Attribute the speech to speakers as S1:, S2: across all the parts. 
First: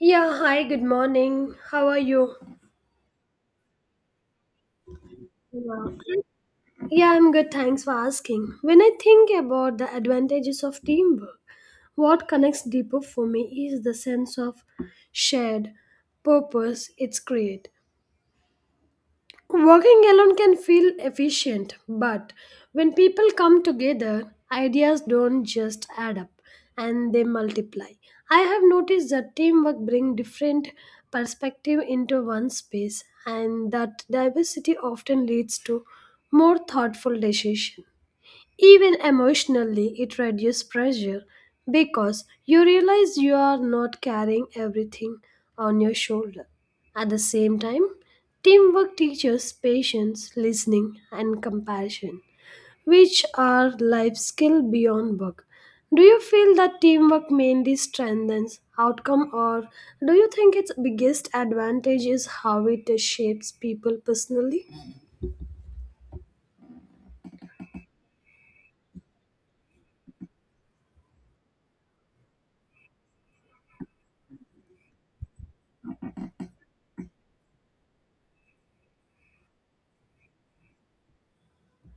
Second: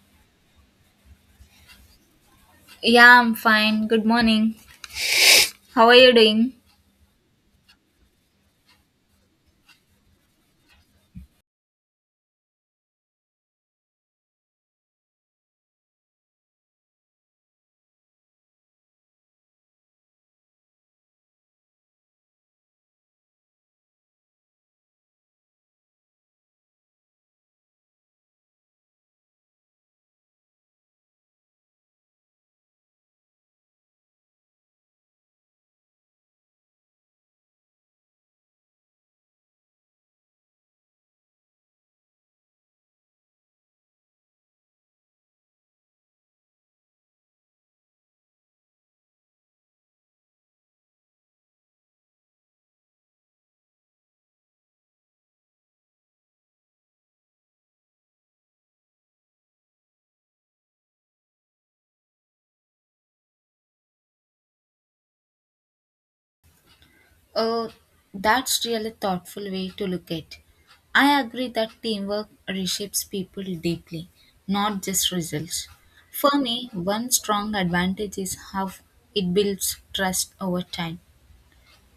S1: Yeah, hi, good morning. How are you?
S2: Yeah, I'm fine. Good morning. How are you
S1: Yeah,
S2: doing?
S1: Yeah, I'm good. Thanks for asking. When I think about the advantages of teamwork, what connects deeper for me is the sense of shared purpose it's create. Working alone can feel efficient, but when people come together, ideas don't just add up and they multiply. I have noticed that teamwork brings different perspective into one space and that diversity often leads to more thoughtful decision. Even emotionally, it reduces pressure because you realize you are not carrying everything on your shoulder. At the same time, teamwork teaches patience, listening, and compassion, which are life skills beyond work. Do you feel that teamwork mainly strengthens outcome, or do you think its biggest advantage is how it shapes people personally?
S2: Oh, that's really thoughtful way to look at. I agree that teamwork reshapes people deeply, not just results. For me, one strong advantage is how it builds trust over time.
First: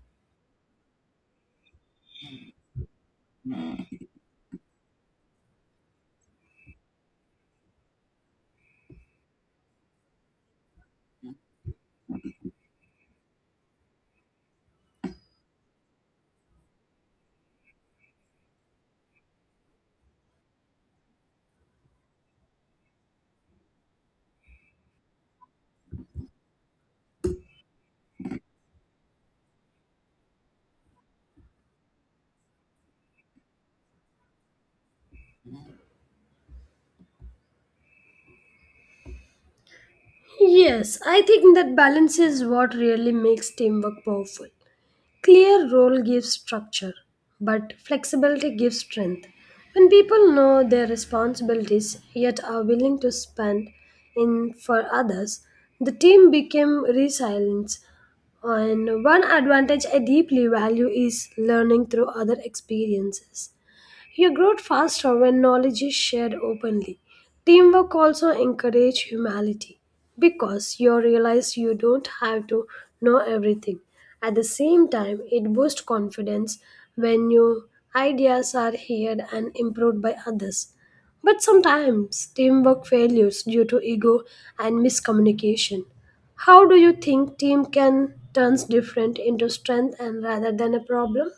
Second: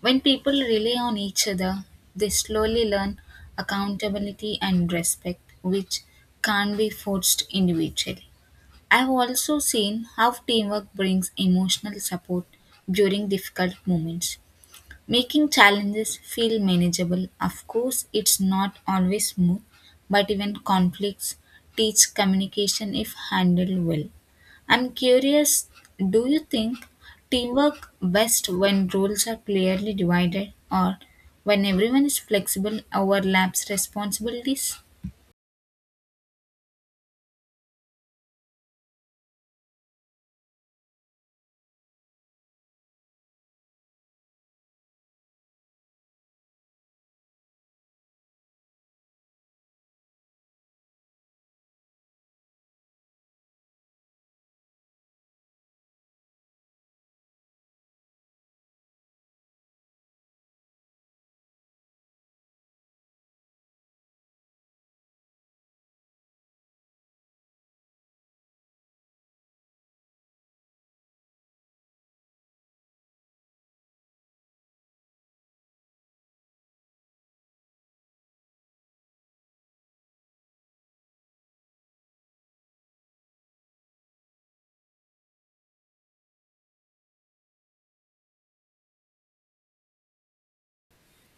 S2: When people rely on each other, they slowly learn accountability and respect, which can't be forced individually. I've also seen how teamwork brings emotional support during difficult moments, making challenges feel manageable. Of course, it's not always smooth, but even conflicts teach communication if handled well. I'm curious, do you think teamwork best when roles are clearly divided or when everyone is flexible overlaps responsibilities?
S1: Yes, I think that balance is what really makes teamwork powerful. Clear role gives structure, but flexibility gives strength. When people know their responsibilities yet are willing to spend in for others, the team became resilient. And one advantage I deeply value is learning through other experiences. You grow faster when knowledge is shared openly. Teamwork also encourages humility because you realize you don't have to know everything. At the same time, it boosts confidence when your ideas are heard and improved by others. But sometimes teamwork fails due to ego and miscommunication. How do you think team can turns different into strength and rather than a problem?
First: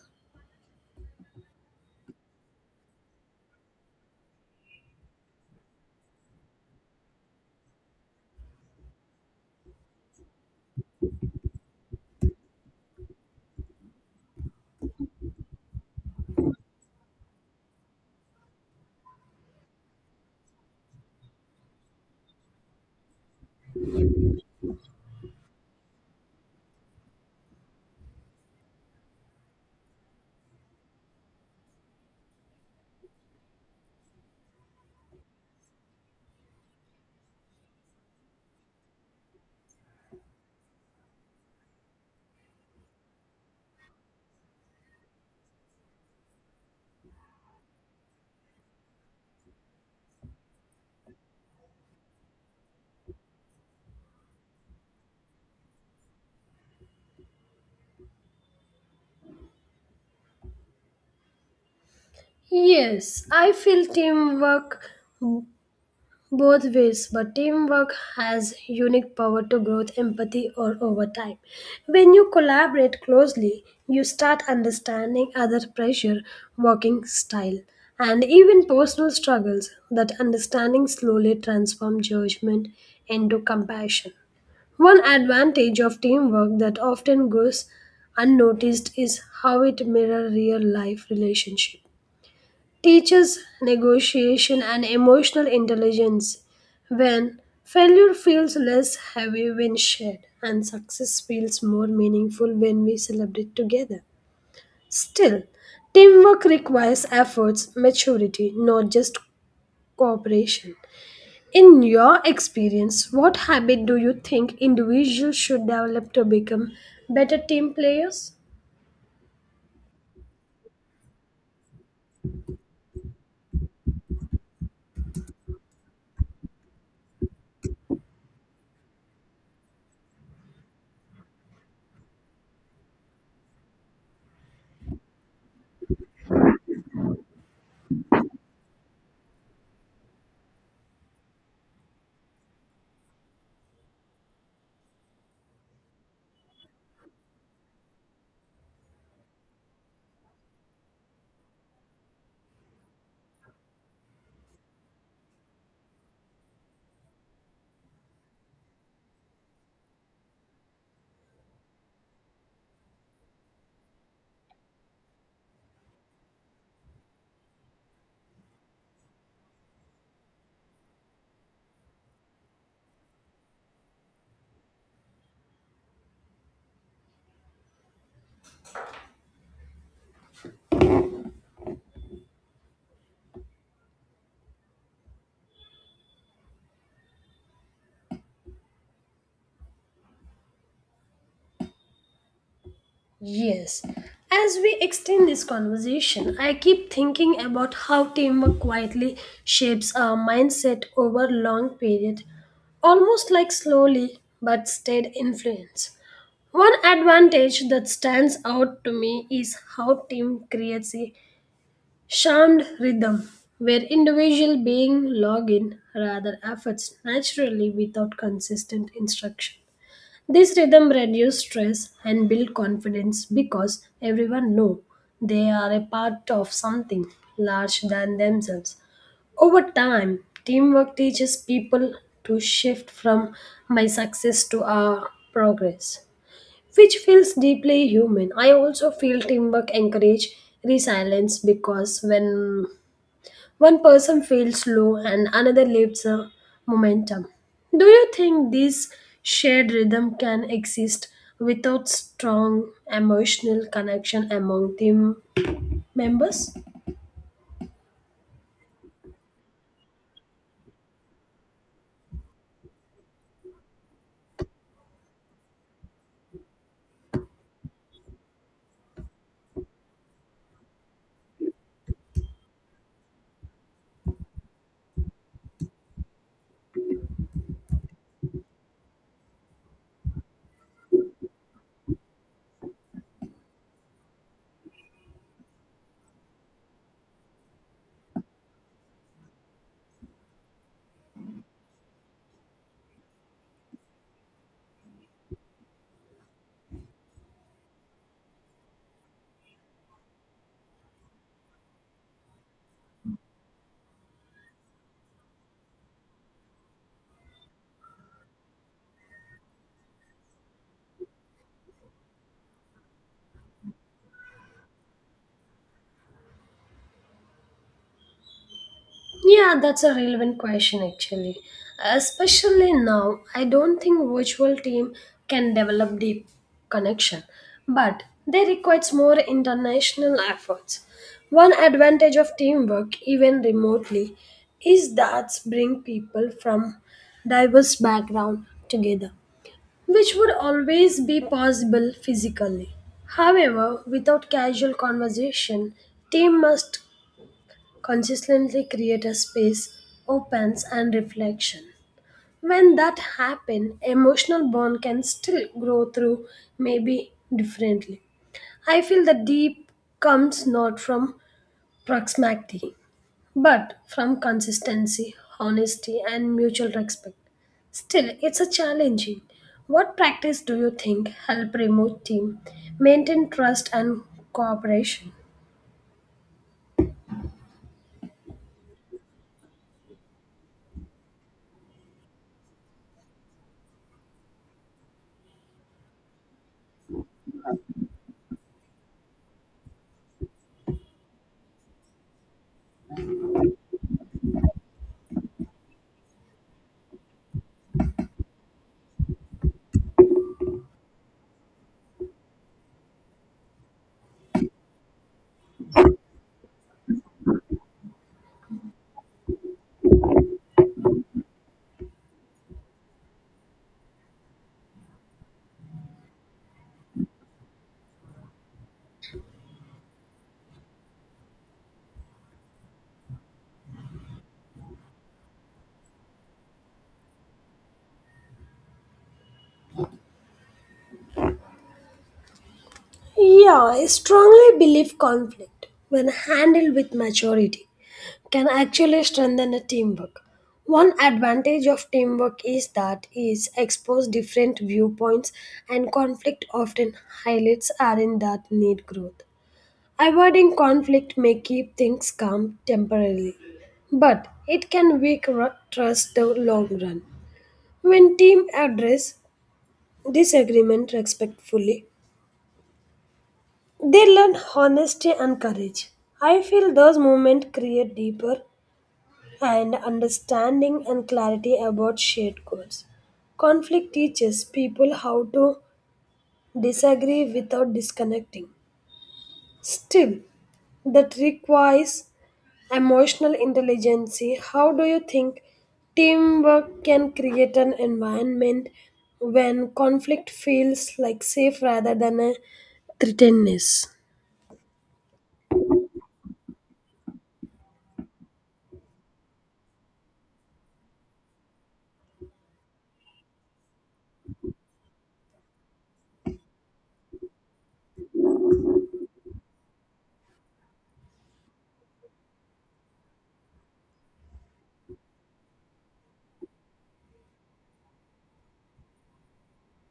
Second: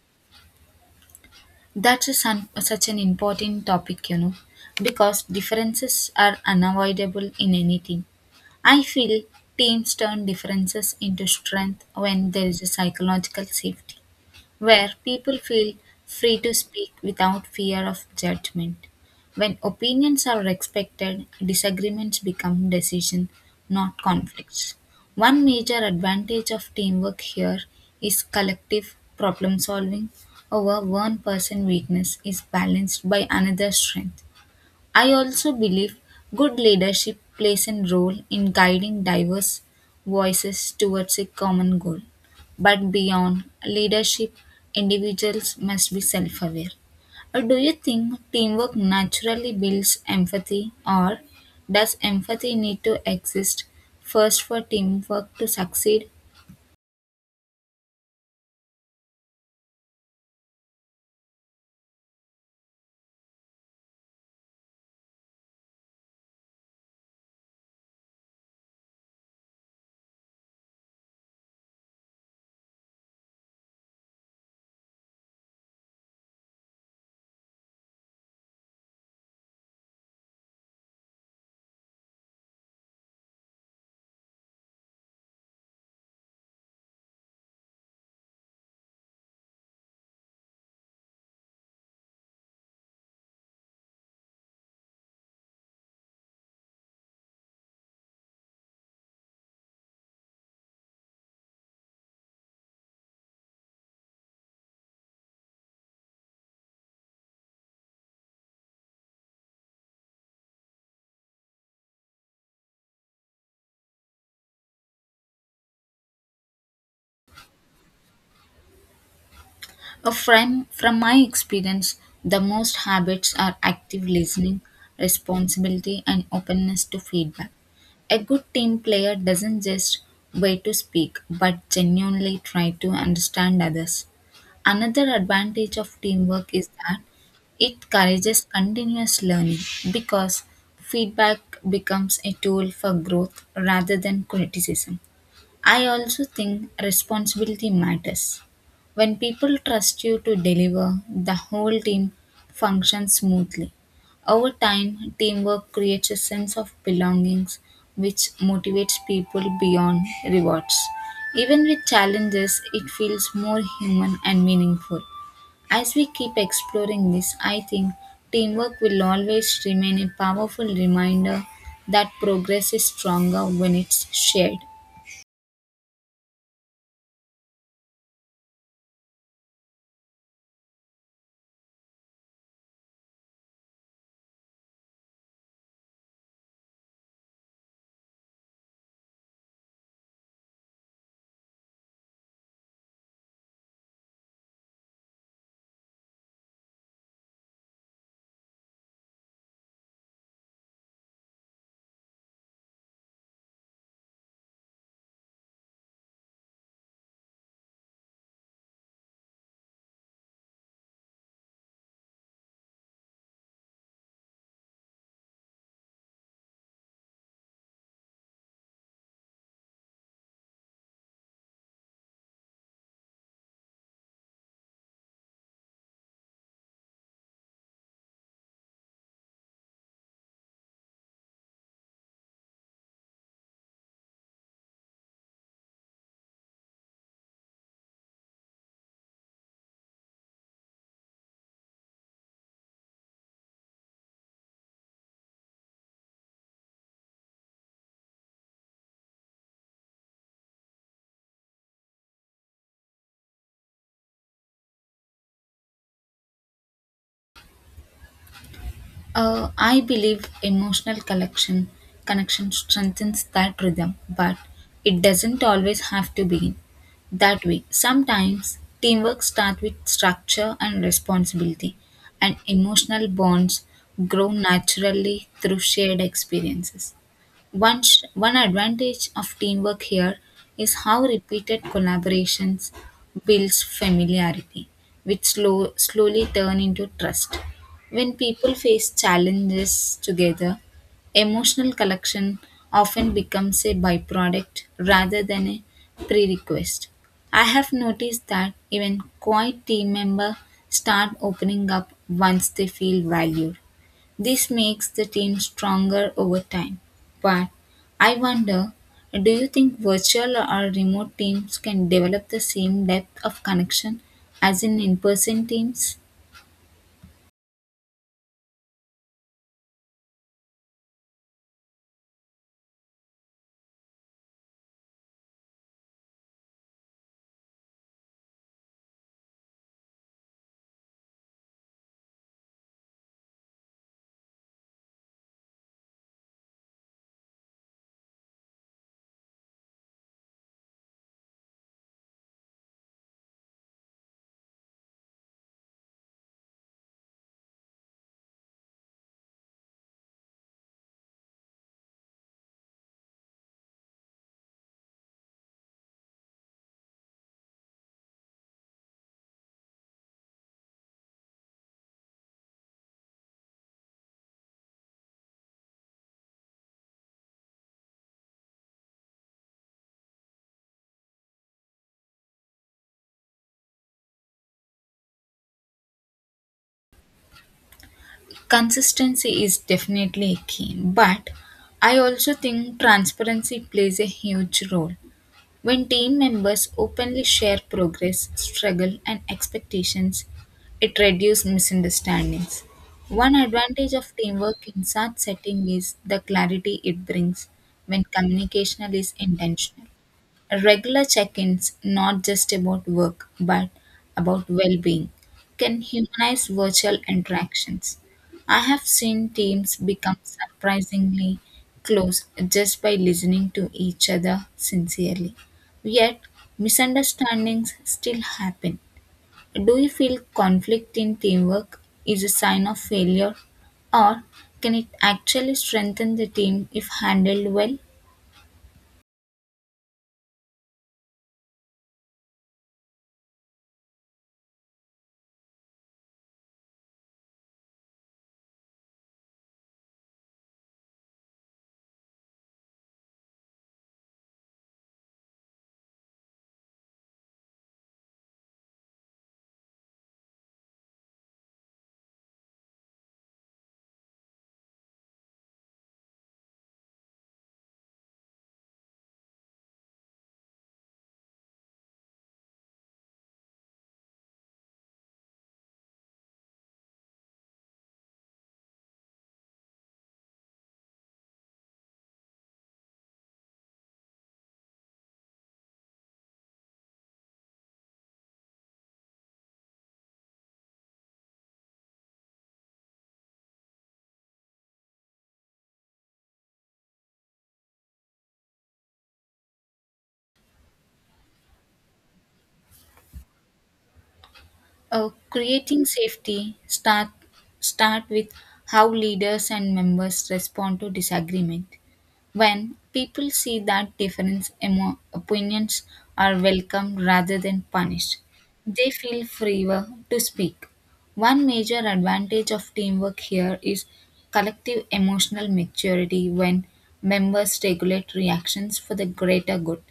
S2: Such an important topic, because differences are unavoidable in anything. I feel teams turn differences into strength when there is a psychological safety where people feel free to speak without fear of judgment. When opinions are respected, disagreements become decisions, not conflicts. One major advantage of teamwork here is collective problem solving. Our one person weakness is balanced by another strength. I also believe good leadership plays a role in guiding diverse voices towards a common goal. But beyond leadership, individuals must be self aware. Or do you think teamwork naturally builds empathy, or does empathy need to exist first for teamwork to succeed?
S1: Yes, I feel teamwork both ways, but teamwork has unique power to growth, empathy, or over time. When you collaborate closely, you start understanding other pressure, working style, and even personal struggles. That understanding slowly transforms judgment into compassion. One advantage of teamwork that often goes unnoticed is how it mirrors real life relationships teaches negotiation and emotional intelligence. When failure feels less heavy when shared, and success feels more meaningful when we celebrate together. Still, teamwork requires efforts, maturity, not just cooperation. In your experience, what habit do you think individuals should develop to become better team players?
S2: From my experience, the most habits are active listening, responsibility, and openness to feedback. A good team player doesn't just wait to speak, but genuinely try to understand others. Another advantage of teamwork is that it encourages continuous learning because feedback becomes a tool for growth rather than criticism. I also think responsibility matters. When people trust you to deliver, the whole team functions smoothly. Over time, teamwork creates a sense of belongings which motivates people beyond rewards. Even with challenges, it feels more human and meaningful. As we keep exploring this, I think teamwork will always remain a powerful reminder that progress is stronger when it's shared.
S1: Yes. As we extend this conversation, I keep thinking about how teamwork quietly shapes our mindset over long period, almost like slowly but steady influence. One advantage that stands out to me is how team creates a charmed rhythm where individual being log in rather efforts naturally without consistent instruction. This rhythm reduces stress and builds confidence because everyone knows they are a part of something larger than themselves. Over time, teamwork teaches people to shift from my success to our progress, which feels deeply human. I also feel teamwork encourage resilience because when one person feels low and another lifts the momentum. Do you think this shared rhythm can exist without strong emotional connection among team members?
S2: I believe emotional collection connection strengthens that rhythm, but it doesn't always have to begin that way. Sometimes teamwork starts with structure and responsibility, and emotional bonds grow naturally through shared experiences. One advantage of teamwork here is how repeated collaborations builds familiarity, which slowly turn into trust. When people face challenges together, emotional collection often becomes a byproduct rather than a prerequisite. I have noticed that even quiet team members start opening up once they feel valued, this makes the team stronger over time. But I wonder, do you think virtual or remote teams can develop the same depth of connection as in person teams?
S1: Yeah, that's a relevant question actually. Especially now, I don't think virtual team can develop deep connection, but they requires more international efforts. One advantage of teamwork, even remotely, is that bring people from diverse background together, which would always be possible physically. However, without casual conversation, team must consistently create a space opens and reflection when that happen emotional bond can still grow through maybe differently I feel the deep comes not from proximity but from consistency honesty and mutual respect Still, it's a challenging. What practice do you think help remove team maintain trust and cooperation?
S2: Consistency is definitely a key, but I also think transparency plays a huge role. When team members openly share progress, struggle, and expectations, it reduces misunderstandings. One advantage of teamwork in such setting is the clarity it brings when communication is intentional. Regular check ins, not just about work, but about well being, can humanize virtual interactions. I have seen teams become surprisingly close just by listening to each other sincerely. Yet, misunderstandings still happen. Do you feel conflict in teamwork is a sign of failure, or can it actually strengthen the team if handled well?
S1: Yeah, I strongly believe conflict, when handled with maturity, can actually strengthen a teamwork. One advantage of teamwork is that it exposes different viewpoints and conflict often highlights areas that need growth. Avoiding conflict may keep things calm temporarily, but it can weaken trust the long run. When team address disagreement respectfully, they learn honesty and courage. I feel those moments create deeper and understanding and clarity about shared goals. Conflict teaches people how to disagree without disconnecting. Still, that requires emotional intelligence. How do you think teamwork can create an environment when conflict feels like safe rather than a threatenedness?
S2: Creating safety start with how leaders and members respond to disagreement. When people see that opinions are welcomed rather than punished, they feel freer to speak. One major advantage of teamwork here is collective emotional maturity when members regulate reactions for the greater good.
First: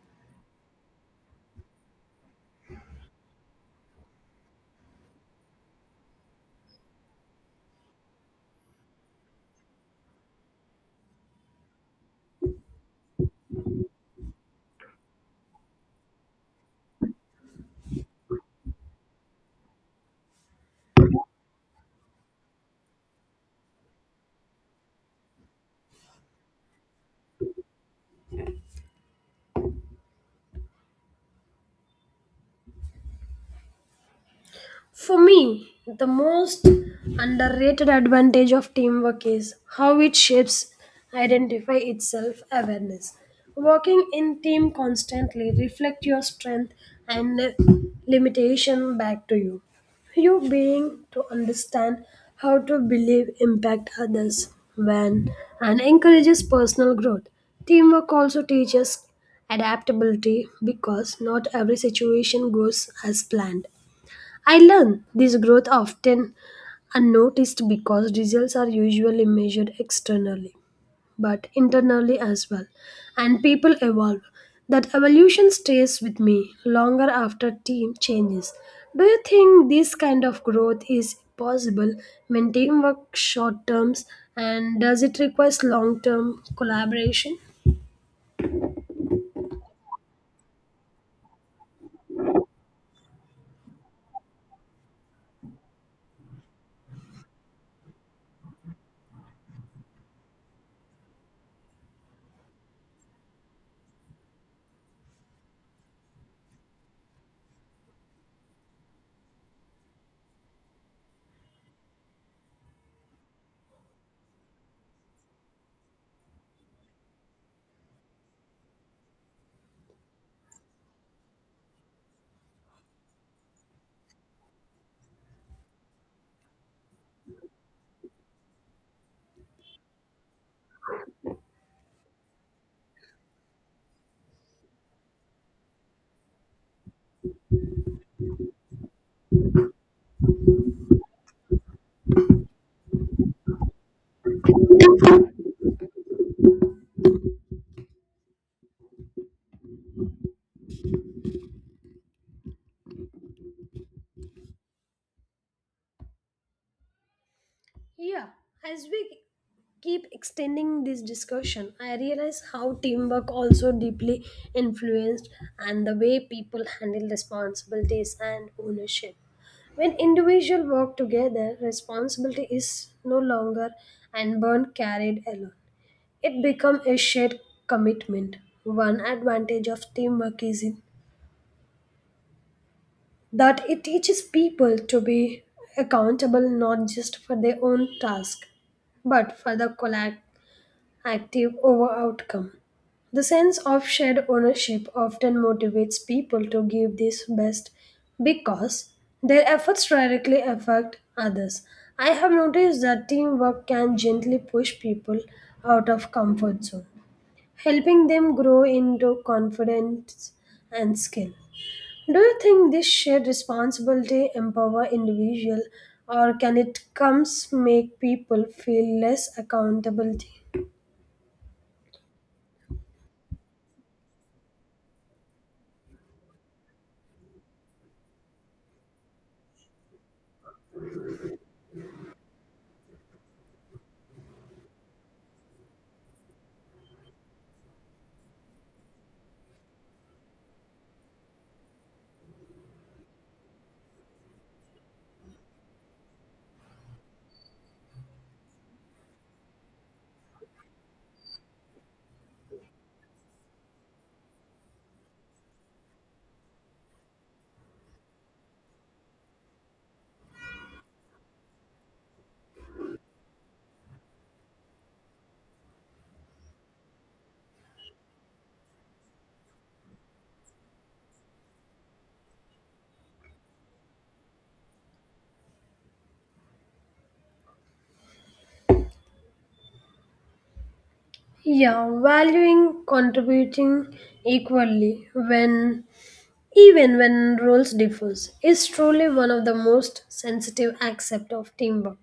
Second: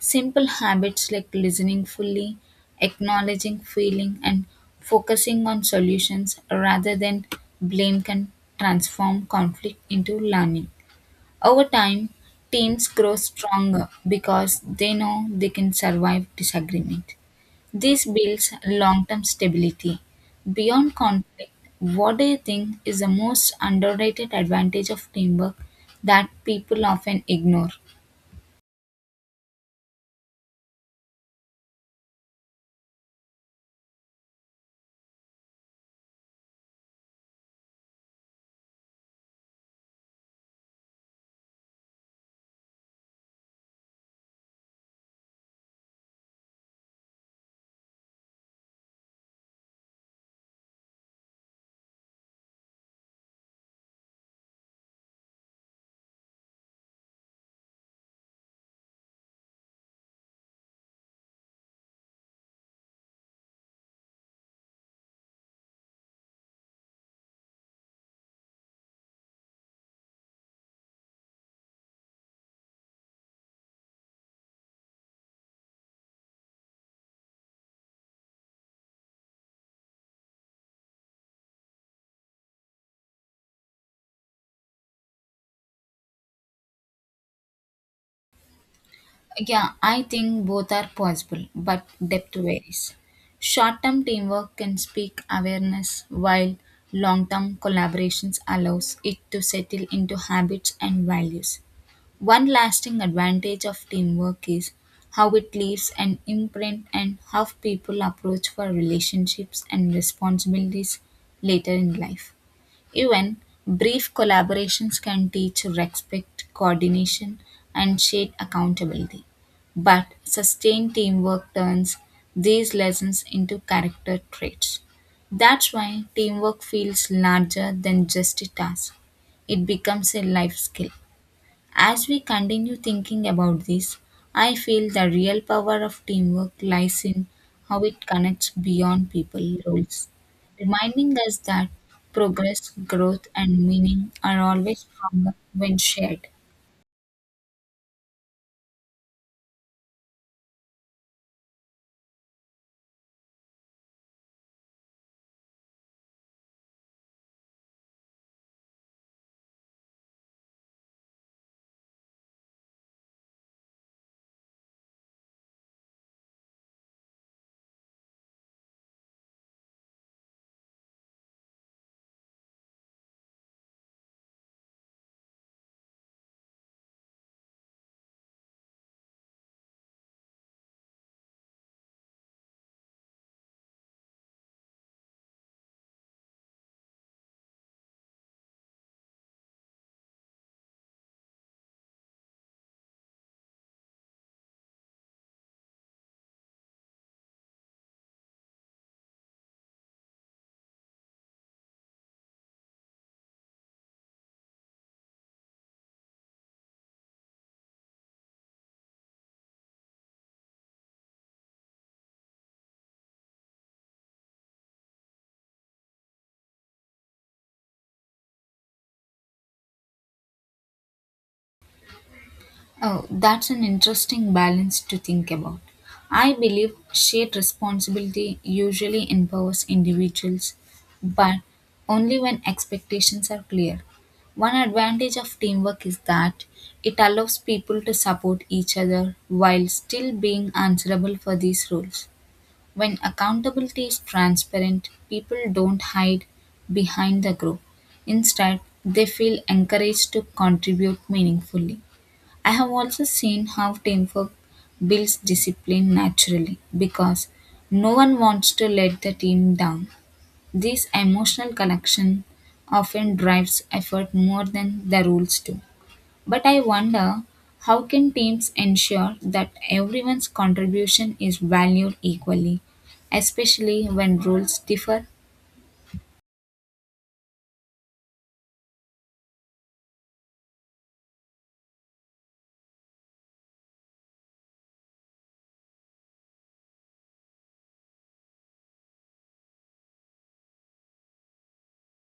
S2: Simple habits like listening fully, acknowledging feeling, and focusing on solutions rather than blame can transform conflict into learning. Over time, teams grow stronger because they know they can survive disagreement. This builds long term stability. Beyond conflict, what do you think is the most underrated advantage of teamwork that people often ignore?
S1: For me, the most underrated advantage of teamwork is how it shapes identify itself awareness. Working in team constantly reflect your strength and limitation back to you. You being to understand how to believe impact others when and encourages personal growth. Teamwork also teaches adaptability because not every situation goes as planned I learned this growth often unnoticed because results are usually measured externally, but internally as well, and people evolve. That evolution stays with me longer after team changes. Do you think this kind of growth is possible when teamwork short terms and does it require long term collaboration?
S2: Yeah, I think both are possible, but depth varies. Short term teamwork can speak awareness, while long term collaborations allows it to settle into habits and values. One lasting advantage of teamwork is how it leaves an imprint and how people approach for relationships and responsibilities later in life. Even brief collaborations can teach respect, coordination, and shared accountability. But sustained teamwork turns these lessons into character traits. That's why teamwork feels larger than just a task, it becomes a life skill. As we continue thinking about this, I feel the real power of teamwork lies in how it connects beyond people roles, reminding us that progress, growth, and meaning are always stronger when shared.
S1: Yeah, as we keep extending this discussion, I realize how teamwork also deeply influenced and the way people handle responsibilities and ownership. When individuals work together, responsibility is no longer and burden carried alone. It becomes a shared commitment. One advantage of teamwork is in that it teaches people to be accountable not just for their own task, but for the active over outcome. The sense of shared ownership often motivates people to give their best because their efforts directly affect others. I have noticed that teamwork can gently push people out of comfort zone, helping them grow into confidence and skill. Do you think this shared responsibility empower individual or can it comes make people feel less accountability?
S2: Oh, that's an interesting balance to think about. I believe shared responsibility usually empowers individuals, but only when expectations are clear. One advantage of teamwork is that it allows people to support each other while still being answerable for these roles. When accountability is transparent, people don't hide behind the group. Instead, they feel encouraged to contribute meaningfully. I have also seen how teamwork builds discipline naturally because no one wants to let the team down. This emotional connection often drives effort more than the rules do. But I wonder, how can teams ensure that everyone's contribution is valued equally, especially when rules differ?
S1: Yeah, valuing contributing equally when even when roles differs is truly one of the most sensitive aspect of teamwork.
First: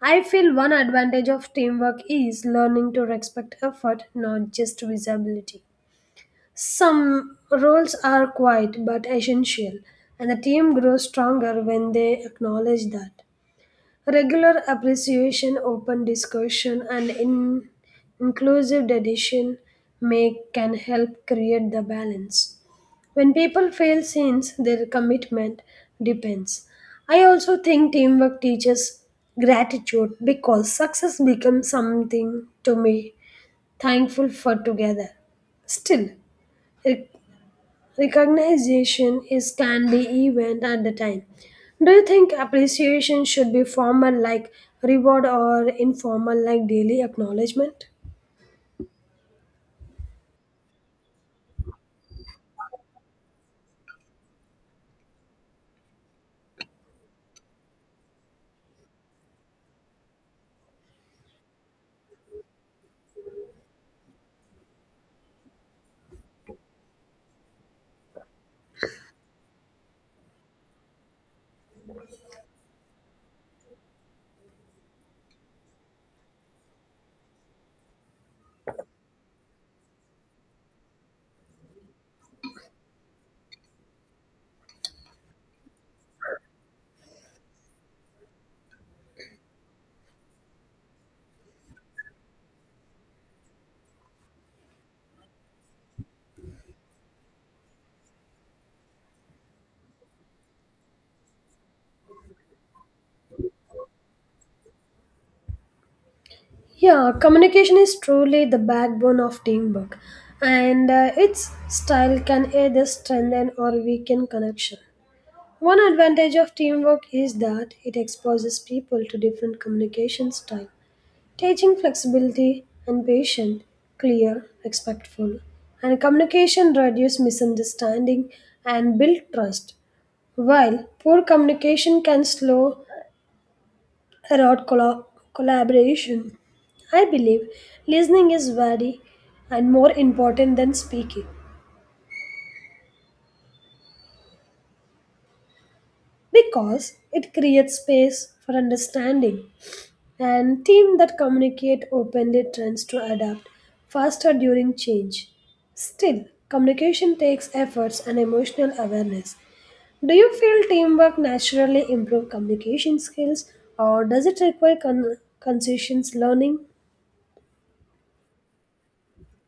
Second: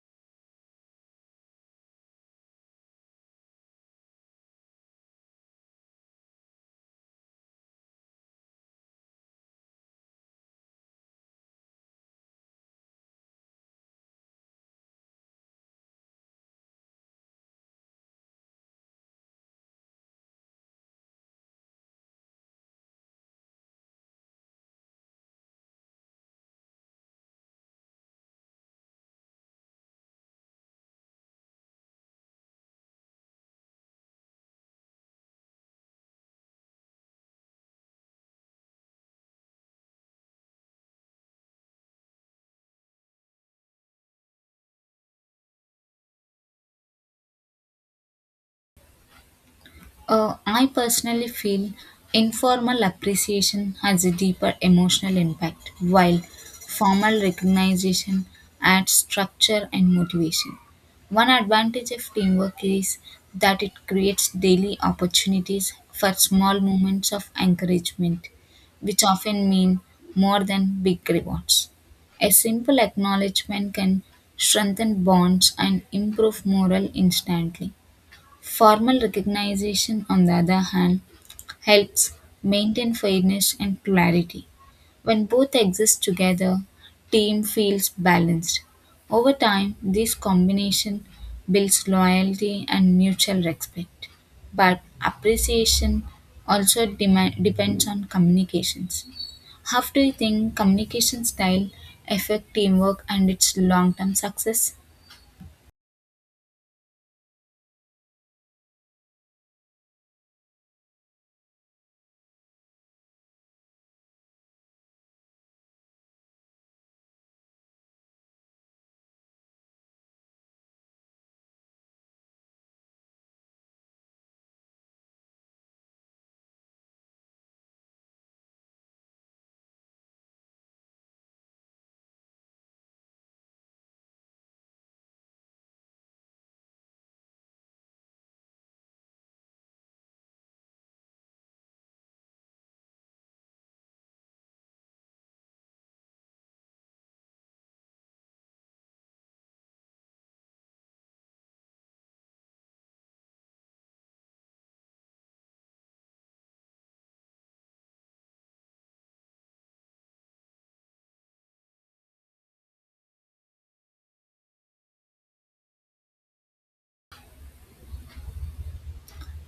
S1: I feel one advantage of teamwork is learning to respect effort, not just visibility. Some roles are quiet but essential, and the team grows stronger when they acknowledge that. Regular appreciation, open discussion, and inclusive decision make can help create the balance. When people fail since their commitment depends. I also think teamwork teaches gratitude because success becomes something to me thankful for together. Still, recognition is can be event at the time. Do you think appreciation should be formal like reward or informal like daily acknowledgement?
S2: I personally feel informal appreciation has a deeper emotional impact, while formal recognition adds structure and motivation. One advantage of teamwork is that it creates daily opportunities for small moments of encouragement, which often mean more than big rewards. A simple acknowledgement can strengthen bonds and improve morale instantly. Formal recognition, on the other hand, helps maintain fairness and clarity. When both exist together, team feels balanced. Over time, this combination builds loyalty and mutual respect. But appreciation depends on communications. How do you think communication style affect teamwork and its long-term success?
S1: Yeah, communication is truly the backbone of teamwork, and its style can either strengthen or weaken connection. One advantage of teamwork is that it exposes people to different communication styles teaching flexibility and patience, clear, respectful, and communication reduce misunderstanding and build trust, while poor communication can slow erode collaboration. I believe listening is very and more important than speaking because it creates space for understanding and teams that communicate openly tends to adapt faster during change. Still, communication takes efforts and emotional awareness. Do you feel teamwork naturally improve communication skills or does it require conscious learning?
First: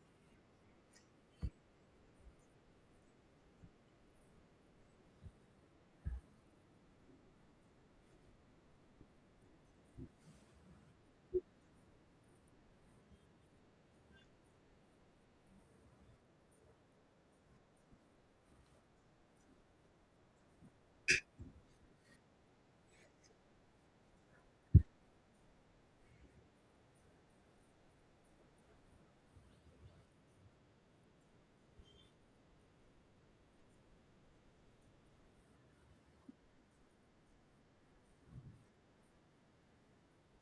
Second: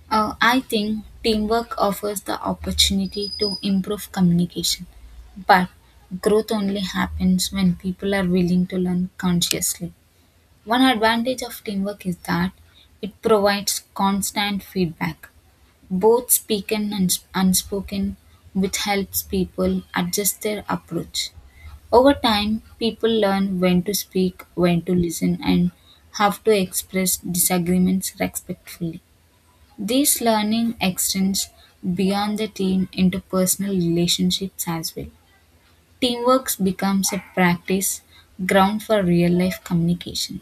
S2: I think teamwork offers the opportunity to improve communication, but growth only happens when people are willing to learn consciously. One advantage of teamwork is that it provides constant feedback, both spoken unspoken, which helps people adjust their approach. Over time, people learn when to speak, when to listen, and how to express disagreements respectfully. This learning extends beyond the team into personal relationships as well. Teamwork becomes a practice ground for real life communication.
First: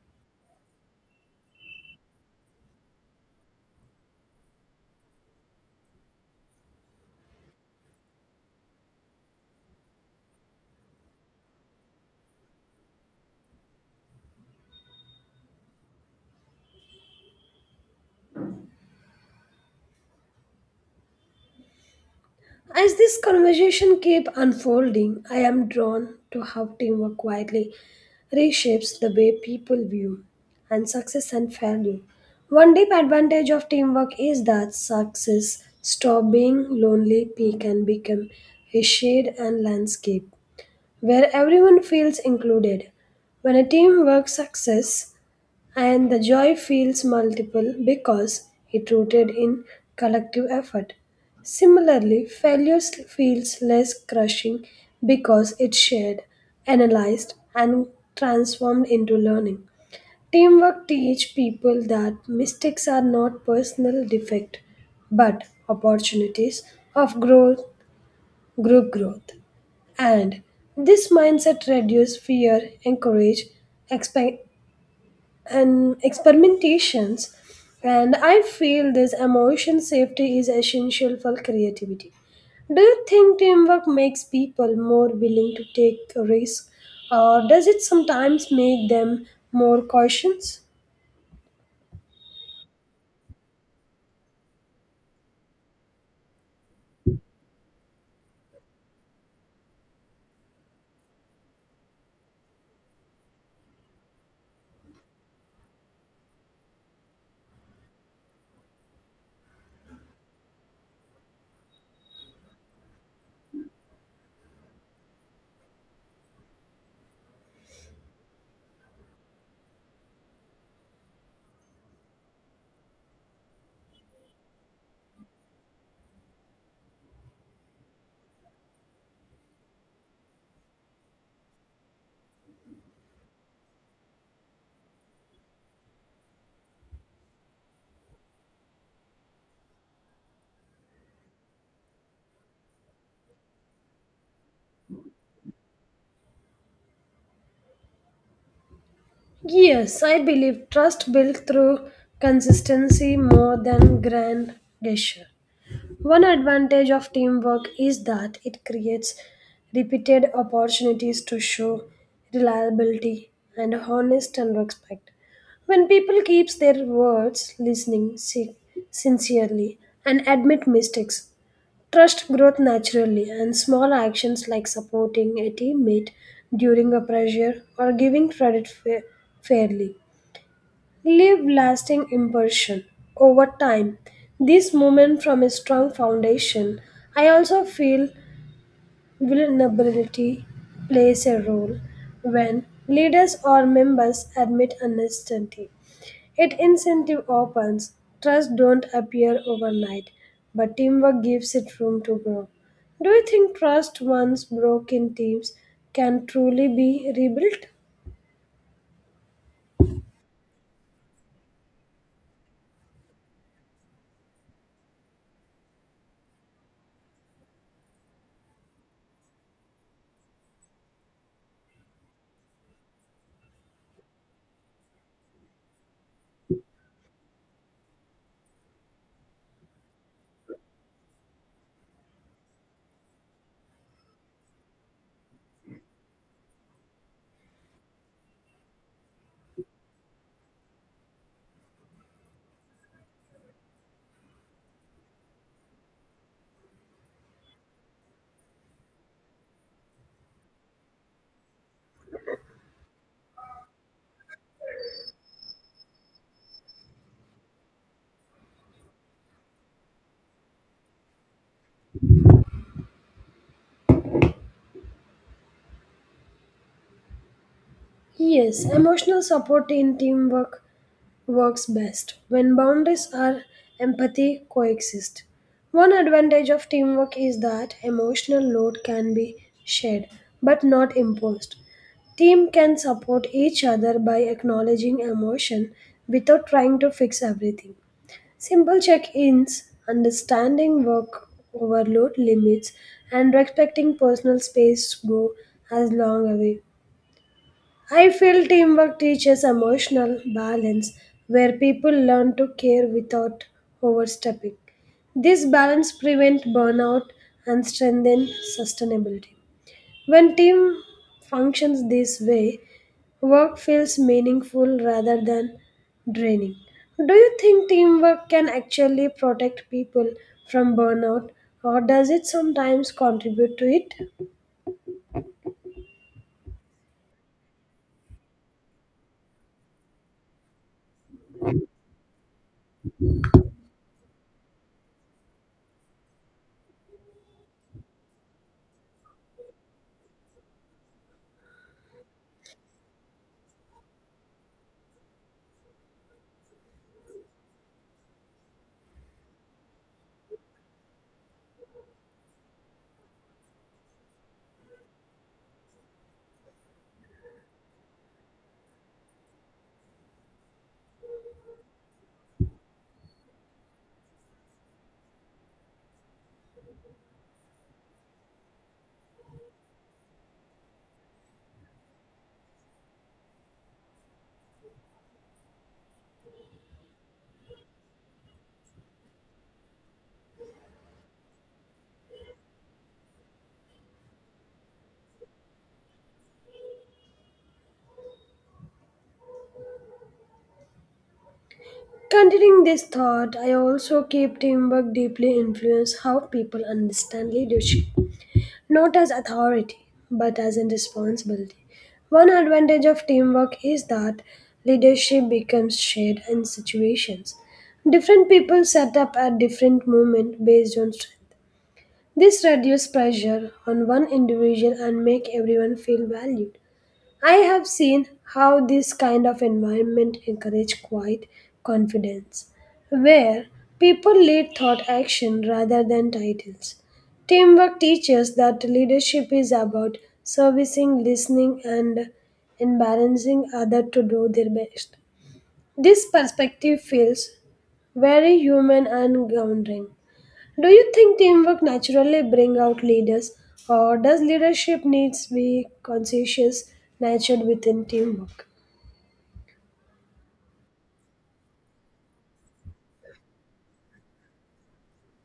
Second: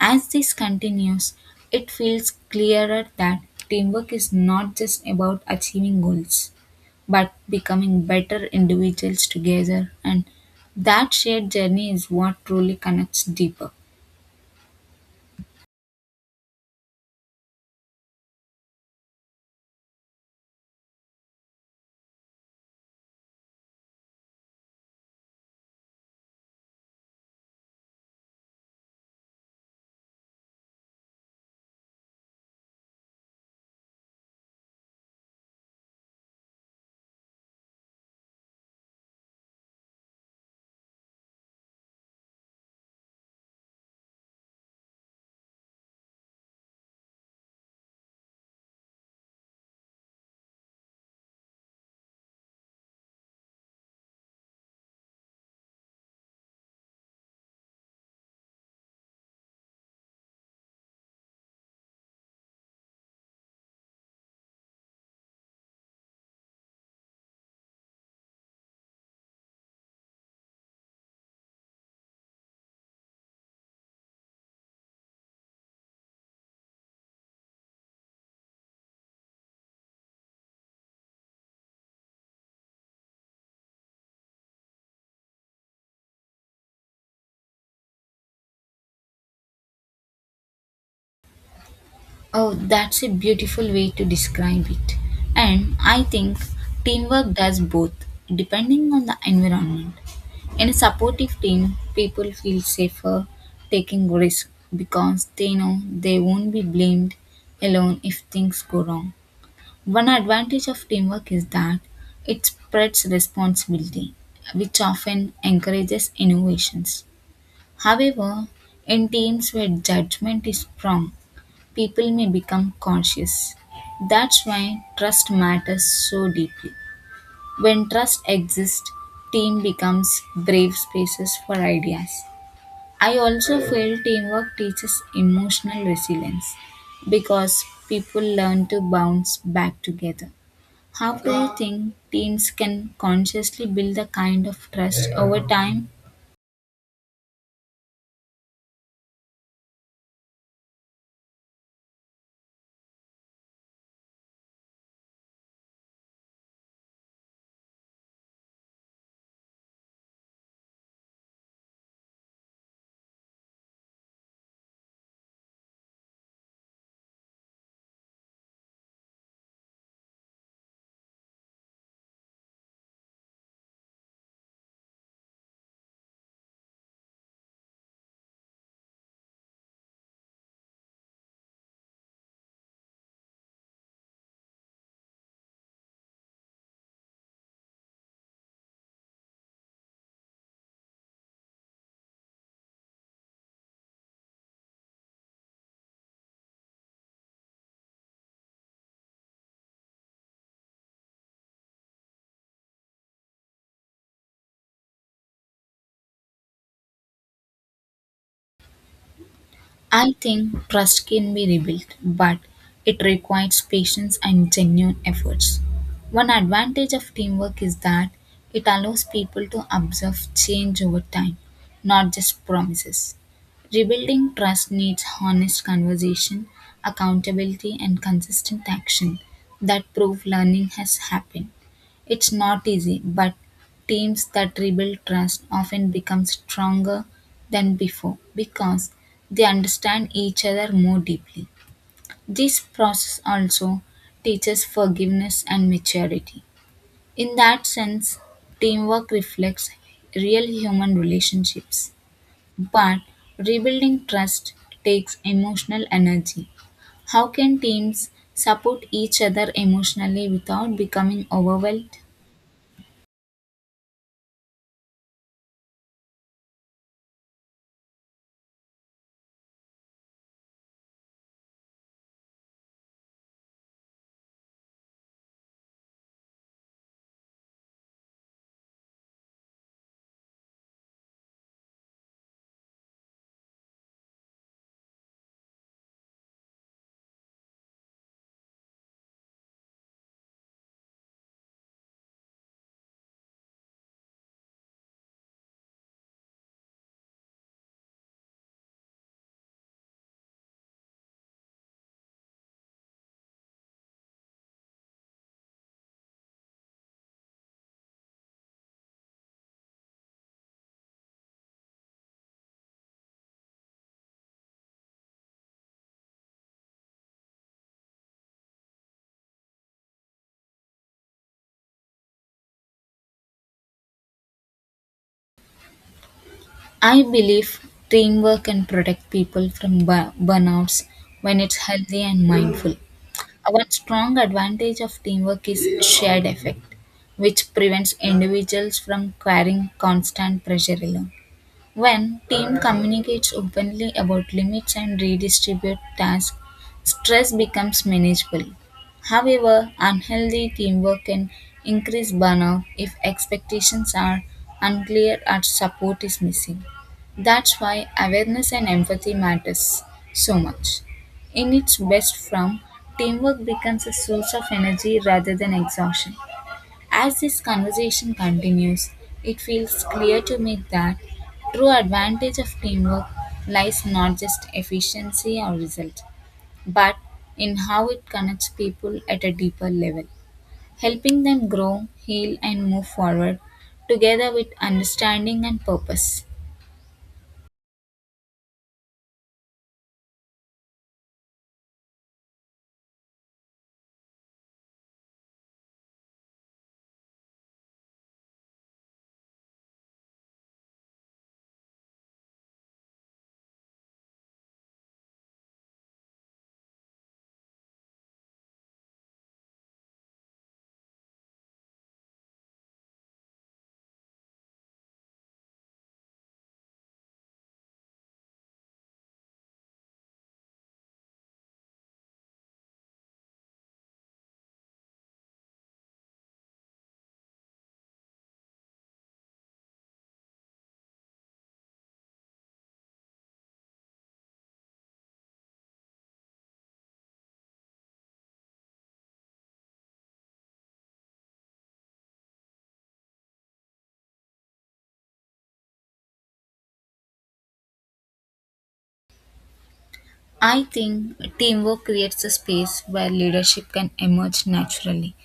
S2: As this continues, it feels clearer that teamwork is not just about achieving goals, but becoming better individuals together, and that shared journey is what truly connects deeper.
S1: As this conversation kept unfolding, I am drawn to how teamwork quietly reshapes the way people view and success and failure. One deep advantage of teamwork is that success stop being lonely peak and become a shared and landscape where everyone feels included. When a team works success and the joy feels multiple because it rooted in collective effort. Similarly, failure feels less crushing because it's shared, analyzed, and transformed into learning. Teamwork teach people that mistakes are not personal defect but opportunities of growth, group growth. And this mindset reduce fear, encourage expe- and experimentations and I feel this emotion safety is essential for creativity do you think teamwork makes people more willing to take risks or does it sometimes make them more cautious
S2: Oh, that's a beautiful way to describe it. And I think teamwork does both, depending on the environment. In a supportive team, people feel safer taking risks because they know they won't be blamed alone if things go wrong. One advantage of teamwork is that it spreads responsibility, which often encourages innovations. However, in teams where judgment is strong, people may become conscious. That's why trust matters so deeply. When trust exists, team becomes brave spaces for ideas. I also feel teamwork teaches emotional resilience because people learn to bounce back together. How do you think teams can consciously build a kind of trust over time?
S1: yes I believe trust built through consistency more than grand gesture. One advantage of teamwork is that it creates repeated opportunities to show reliability and honest and respect. When people keep their words, listening sincerely and admit mistakes, trust growth naturally and small actions like supporting a teammate during a pressure or giving credit fairly leave lasting impression over time. This movement from a strong foundation, I also feel vulnerability plays a role when leaders or members admit uncertainty. It incentive opens, trust don't appear overnight, but teamwork gives it room to grow. Do you think trust once broken teams can truly be rebuilt?
S2: I think trust can be rebuilt, but it requires patience and genuine efforts. One advantage of teamwork is that it allows people to observe change over time, not just promises. Rebuilding trust needs honest conversation, accountability, and consistent action that prove learning has happened. It's not easy, but teams that rebuild trust often become stronger than before because they understand each other more deeply. This process also teaches forgiveness and maturity. In that sense, teamwork reflects real human relationships. But rebuilding trust takes emotional energy. How can teams support each other emotionally without becoming overwhelmed?
S1: Yes, emotional support in teamwork works best when boundaries are empathy coexist. One advantage of teamwork is that emotional load can be shared but not imposed. Team can support each other by acknowledging emotion without trying to fix everything. Simple check-ins, understanding work overload limits and respecting personal space go as long a way. I feel teamwork teaches emotional balance where people learn to care without overstepping. This balance prevents burnout and strengthens sustainability. When team functions this way, work feels meaningful rather than draining. Do you think teamwork can actually protect people from burnout or does it sometimes contribute to it?
S2: I believe teamwork can protect people from burnouts when it's healthy and mindful. One strong advantage of teamwork is shared effect, which prevents individuals from carrying constant pressure alone. When team communicates openly about limits and redistribute tasks, stress becomes manageable. However, unhealthy teamwork can increase burnout if expectations are unclear or support is missing. That's why awareness and empathy matters so much. In its best form, teamwork becomes a source of energy rather than exhaustion. As this conversation continues, it feels clear to me that true advantage of teamwork lies not just efficiency or result, but in how it connects people at a deeper level, helping them grow, heal and move forward together with understanding and purpose.
S1: Continuing this thought, I also keep teamwork deeply influence how people understand leadership, not as authority, but as in responsibility. One advantage of teamwork is that leadership becomes shared in situations. Different people set up at different moment based on strength. This reduces pressure on one individual and make everyone feel valued. I have seen how this kind of environment encourage quiet confidence, where people lead thought action rather than titles. Teamwork teaches that leadership is about servicing, listening, and embarrassing others to do their best. This perspective feels very human and grounding. Do you think teamwork naturally bring out leaders, or does leadership needs be conscientious nurtured within teamwork?
S2: I think teamwork creates a space where leadership can emerge naturally,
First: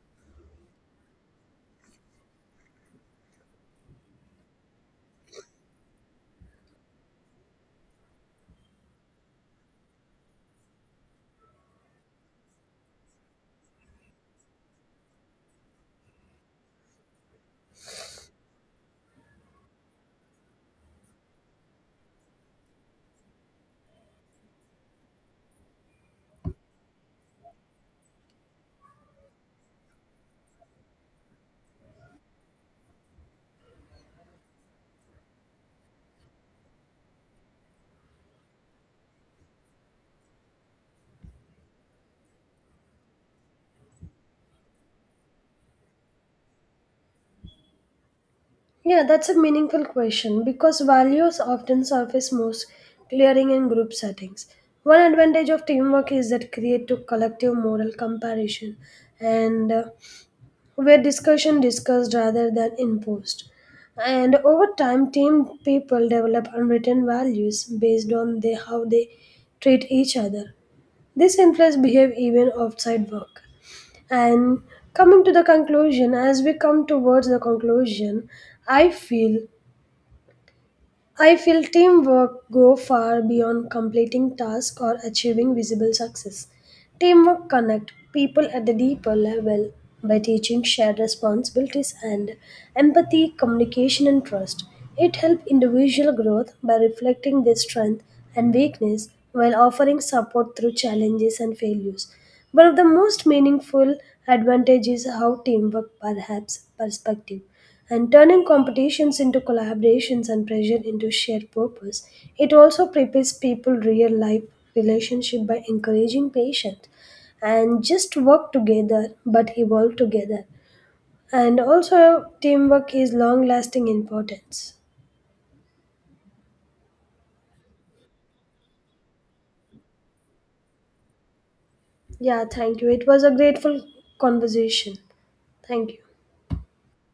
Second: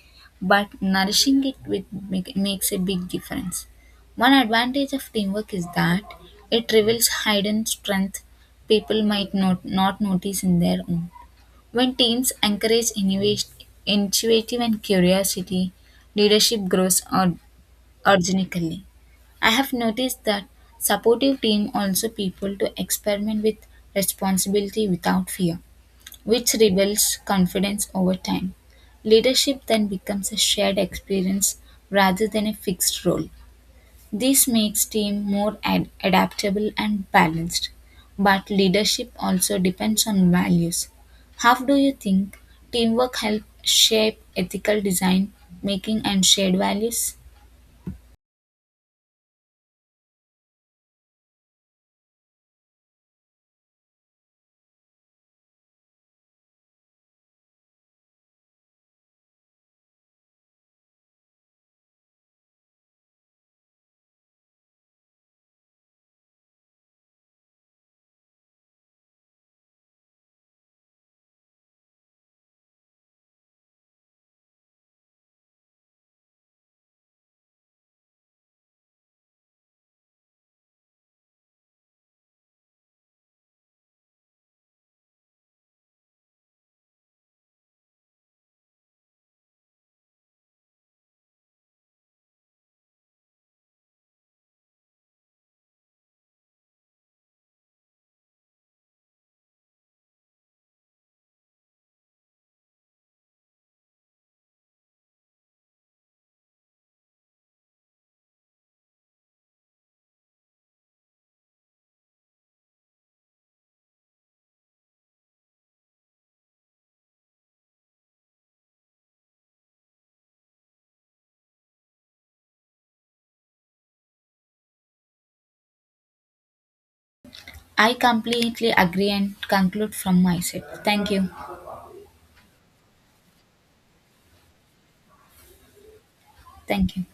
S2: but nourishing it with makes a big difference. One advantage of teamwork is that it reveals hidden strength people might not notice in their own. When teams encourage innovation, intuitive and curiosity, leadership grows organically. I have noticed that supportive team also people to experiment with responsibility without fear which rebuilds confidence over time. Leadership then becomes a shared experience rather than a fixed role. This makes team more adaptable and balanced. But leadership also depends on values. How do you think teamwork helps shape ethical design making and shared values?
S1: Yeah, that's a meaningful question because values often surface most clearing in group settings. One advantage of teamwork is that create to collective moral comparison and where discussion discussed rather than imposed. And over time, team people develop unwritten values based on they, how they treat each other. This influence behave even outside work. And coming to the conclusion, as we come towards the conclusion, I feel I feel teamwork go far beyond completing tasks or achieving visible success. Teamwork connect people at the deeper level by teaching shared responsibilities and empathy, communication and trust. It helps individual growth by reflecting their strength and weakness while offering support through challenges and failures. One of the most meaningful advantages is how teamwork perhaps perspective and turning competitions into collaborations and pressure into shared purpose. It also prepares people real life relationship by encouraging patience and just work together but evolve together. And also teamwork is long lasting importance.
S2: I completely agree and conclude from my side. Thank you.
S1: Yeah, thank you. It was a grateful conversation. Thank you.
S2: Thank you.